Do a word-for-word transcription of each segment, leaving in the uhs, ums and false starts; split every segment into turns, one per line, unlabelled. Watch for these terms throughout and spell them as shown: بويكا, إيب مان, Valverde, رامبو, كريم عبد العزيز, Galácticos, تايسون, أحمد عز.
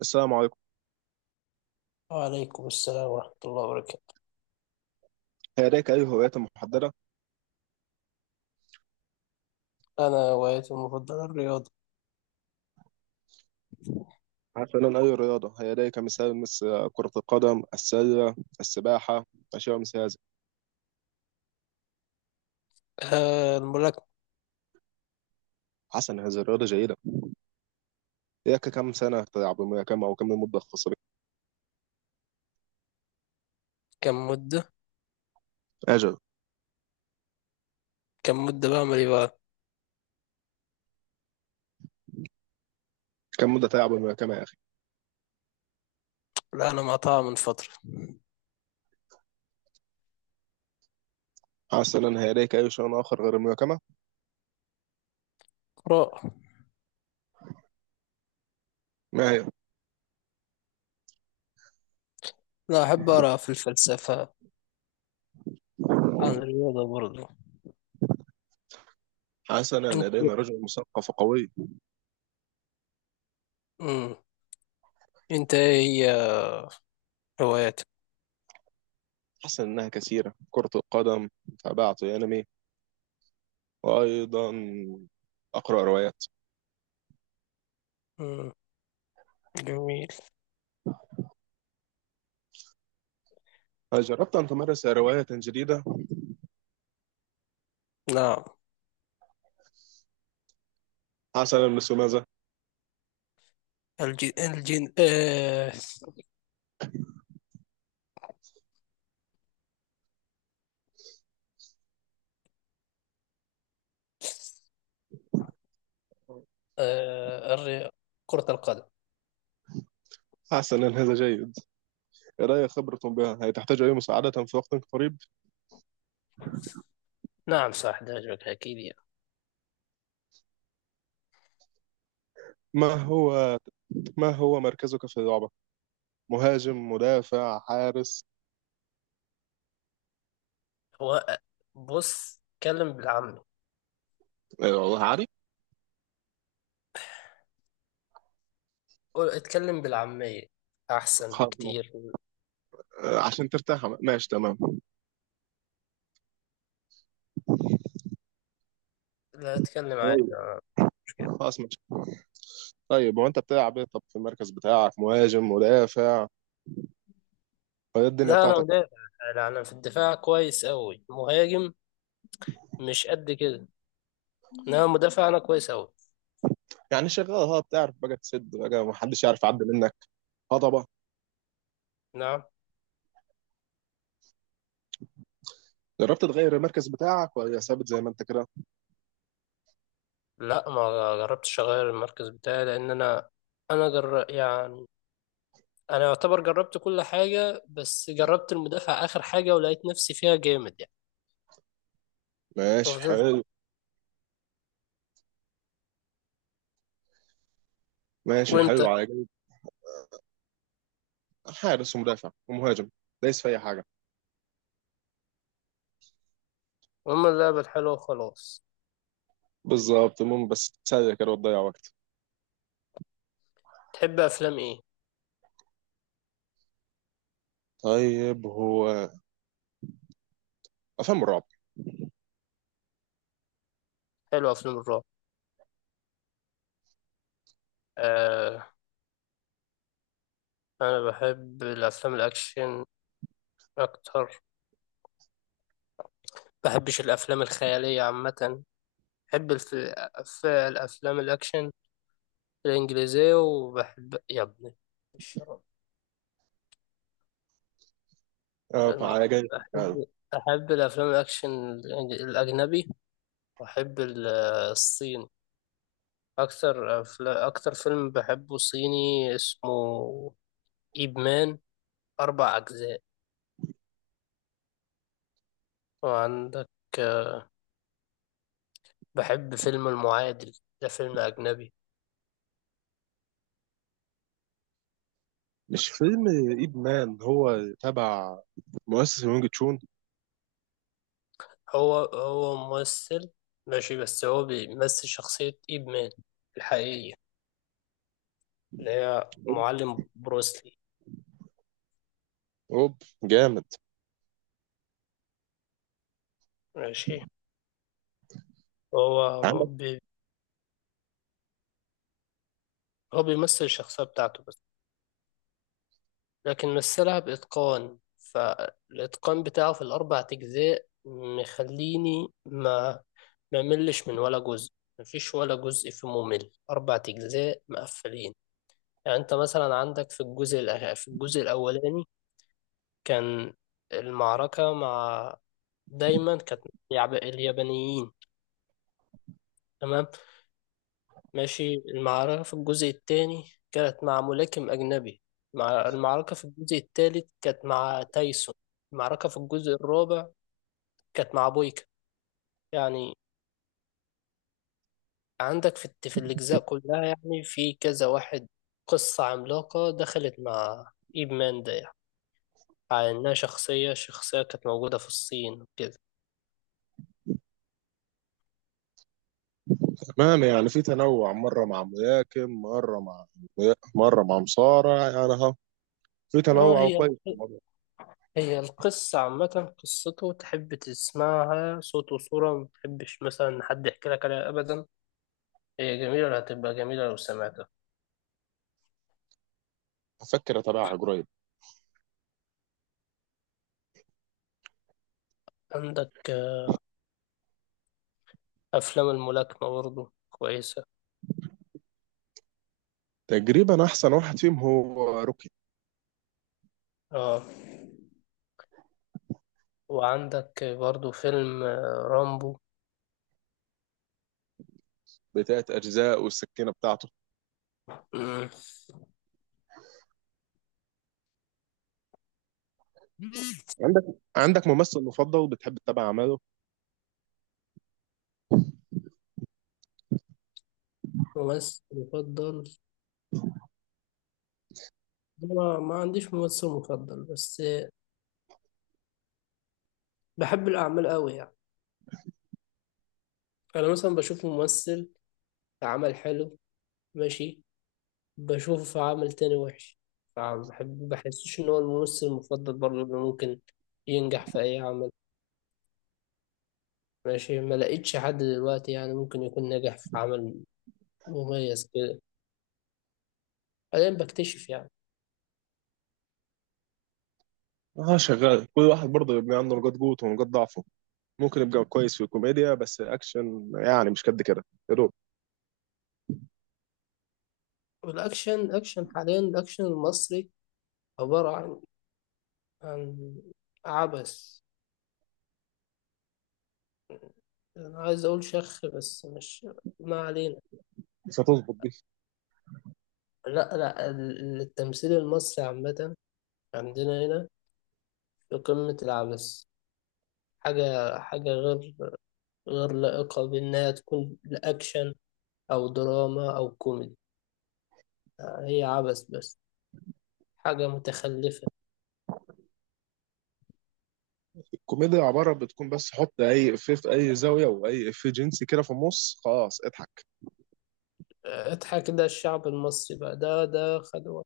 السلام عليكم.
وعليكم السلام ورحمة الله وبركاته.
هيداك أي هوايات محددة؟
أنا هوايتي المفضلة الرياضة.
مثلا أي رياضة، هيداك مثال مثل كرة القدم، السلة، السباحة، أشياء مثل هذا.
آه، الملاكمة.
حسنا، هذه الرياضة جيدة. إياك كم سنة تلعب الملاكمة، أو كم المدة الخاصة بك؟
كم مدة
أجل.
كم مدة بعمل إيه بقى؟
كم مدة تلعب الملاكمة يا أخي؟
لا، أنا مقطعها من فترة.
حسنا، هيداك أي شيء آخر غير الملاكمة؟
قراءة.
ما هي؟
لا، أحب أقرأ في الفلسفة، عن الرياضة برضه.
حسنا،
أنت
لدينا رجل مثقف وقوي.
مم. أنت إيه هي هواياتك؟
حسنا، إنها كثيرة، كرة القدم، تابعت أنمي، وأيضا أقرأ روايات.
مم. جميل.
هل جربت أن تمارس رواية جديدة؟
نعم.
حسنا، مثل ماذا؟
الجن الجن آه آه الري... كرة القدم.
حسنا، هذا جيد، لدي خبرة بها، هي تحتاج أي مساعدة في وقت قريب.
نعم، صح، ده عجبك أكيد يعني.
ما هو، ما هو مركزك في اللعبة؟ مهاجم، مدافع، حارس؟
هو بص اتكلم بالعامي،
آه، والله عارف.
قول- اتكلم بالعامية أحسن
خلاص ماشي.
بكتير.
آه، عشان ترتاح، ماشي تمام.
لا، اتكلم عادي،
طيب،
ما مشكلة.
خلاص ماشي. طيب، هو أنت بتلعب إيه طب في المركز بتاعك؟ مهاجم، مدافع؟ فهي الدنيا
لا، أنا
بتاعتك.
مدافع. لا، أنا في الدفاع كويس أوي، مهاجم مش قد كده، إنما مدافع أنا كويس أوي.
يعني شغال، ها بتعرف بقى تسد بقى محدش يعرف يعدي منك؟ هضبة.
نعم.
جربت تغير المركز بتاعك ولا ثابت زي ما انت كده؟
لا، ما جربتش أغير المركز بتاعي لأن أنا أنا جر... يعني أنا يعتبر جربت كل حاجة، بس جربت المدافع آخر حاجة ولقيت نفسي فيها جامد يعني،
ماشي
ففضلت.
حلو. ماشي
وأنت؟
حلو على جنب. حارس ومدافع ومهاجم، دايس في اي حاجه.
هما اللعبة الحلوة وخلاص.
بالظبط، المهم بس تتسلى كده وتضيع وقت.
تحب أفلام إيه؟
طيب، هو افلام الرعب.
حلوة أفلام الرعب. آه، أنا بحب الأفلام الأكشن أكتر، بحبش الأفلام الخيالية عامة. بحب الف... الف- الأفلام الأكشن الإنجليزية. وبحب يا ابني الشرب.
اه،
أم-
تعالى جاي يعني.
أحب أحب الأفلام الأكشن، الإنج- الأجنبي. وأحب ال- الصيني. أكتر أفل... أكتر فيلم بحبه صيني اسمه إيب مان، أربع أجزاء. وعندك، بحب فيلم المعادل، ده فيلم أجنبي.
مش فيلم ايب مان هو تبع مؤسس وينج تشون؟
هو هو ممثل. ماشي، بس هو بيمثل شخصية إيب مان الحقيقية اللي هي معلم بروسلي.
اوب، جامد.
ماشي. هو
عندك.
م- بي هو بيمثل الشخصية بتاعته بس، لكن مثلها بإتقان، فالإتقان بتاعه في الأربع أجزاء مخليني ما ما ملش من ولا جزء، مفيش ولا جزء فيه ممل، أربع أجزاء مقفلين. يعني أنت مثلا عندك في الجزء الأخ- في الجزء الأولاني، كان المعركة مع دايما كانت مع اليابانيين، تمام؟ ماشي، المعركة في الجزء الثاني كانت مع ملاكم أجنبي، مع المعركة في الجزء الثالث كانت مع تايسون، المعركة في الجزء الرابع كانت مع بويكا. يعني عندك في, الت- في الأجزاء كلها يعني في كذا واحد، قصة عملاقة دخلت مع إيب مان ده، يعني على إنها شخصية شخصية كانت موجودة في الصين وكده.
تمام، يعني في تنوع، مره مع ملاكم، مره مع، مره مع مصارع يعني، ها، في
اه،
تنوع
هي
كويس في الموضوع.
هي القصة عامة، قصته تحب تسمعها صوت وصورة، ما تحبش مثلا إن حد يحكي لك عليها أبدا. هي جميلة، هتبقى جميلة لو سمعتها.
هفكر اتابعها قريب.
عندك آه، أفلام الملاكمة برضه كويسة.
تقريبا احسن واحد فيهم هو روكي،
اه، وعندك آه، برضه فيلم آه، رامبو.
بتلات اجزاء والسكينه بتاعته.
مم.
عندك، عندك ممثل مفضل بتحب تتابع اعماله؟
ممثل مفضل. أنا ما عنديش ممثل مفضل، بس آه، بحب الأعمال أوي يعني. أنا مثلا بشوف ممثل عمل حلو، ماشي، بشوفه في عمل تاني وحش. فبحب بحسش ان هو الممثل المفضل برضه اللي ممكن ينجح في اي عمل. ماشي، ما لقيتش حد دلوقتي يعني ممكن يكون ناجح في عمل مميز كده. حاليا بكتشف يعني.
اه شغال، كل واحد برضه يبقى عنده نقاط قوته ونقاط ضعفه. ممكن يبقى كويس في الكوميديا بس اكشن يعني مش قد كده، يا دوب.
والاكشن اكشن حاليا، الاكشن المصري عبارة عن عن عبث. انا عايز اقول شخ بس مش، ما علينا.
مش هتظبط دي.
لا لا، ال- التمثيل المصري عامة عندنا هنا في قمة العبث. حاجة حاجة غير غير لائقة بأنها تكون لأكشن أو دراما أو كوميدي، هي عبث بس، حاجة متخلفة.
الكوميديا عباره بتكون بس حط اي افيه في اي زاويه واي افيه جنسي كده في النص، خلاص اضحك.
اضحك ده الشعب المصري بقى، ده ده خدوة،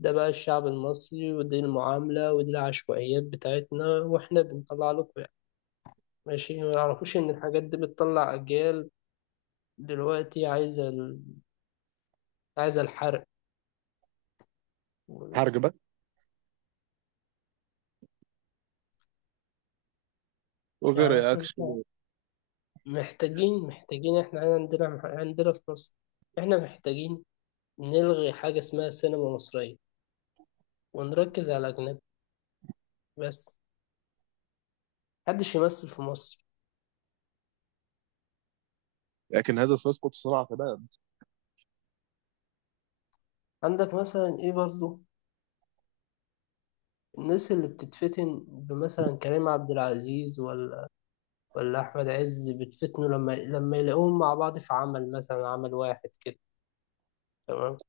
ده بقى الشعب المصري، ودي المعاملة، ودي العشوائيات بتاعتنا، وإحنا بنطلع لكم يعني. ماشي، ما يعرفوش إن الحاجات دي بتطلع أجيال. دلوقتي عايزة ال... عايزة الحرق. و-
حرج بقى،
يعني
وغير
إحنا
اكشن.
محتاجين محتاجين إحنا عندنا عندنا في مصر، إحنا محتاجين نلغي حاجة اسمها سينما مصرية ونركز على أجنبي بس، محدش يمثل في مصر.
لكن هذا سيسقط صناعه، تمام.
عندك مثلا إيه برضو، الناس اللي بتتفتن بمثلا كريم عبد العزيز ولا ولا أحمد عز بتفتنوا لما لما يلاقوهم مع بعض في عمل مثلا، عمل واحد كده، تمام؟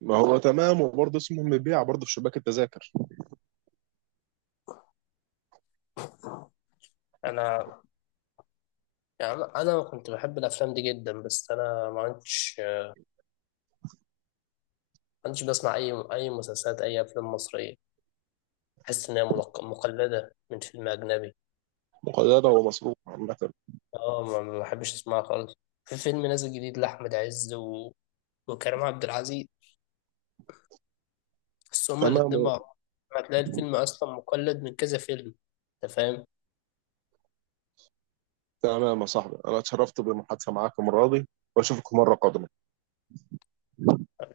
ما هو تمام، وبرضه اسمه مبيع برضه في شباك التذاكر.
أنا يعني، أنا كنت بحب الأفلام دي جدا، بس أنا ما عندش ما عندش بسمع أي أي مسلسلات أي أفلام مصرية، بحس إن هي ملق- مقلدة من فيلم أجنبي.
مقيده ومصروف عامه.
اه، ما ما بحبش اسمعها خالص. في فيلم نازل جديد لأحمد عز و... وكريم عبد العزيز، بس هما الاتنين مع
تمام.
بعض، هتلاقي الفيلم أصلا مقلد من كذا فيلم. أنت فاهم؟
تمام يا صاحبي، انا اتشرفت بالمحادثه معاك المره دي، واشوفك مره قادمه.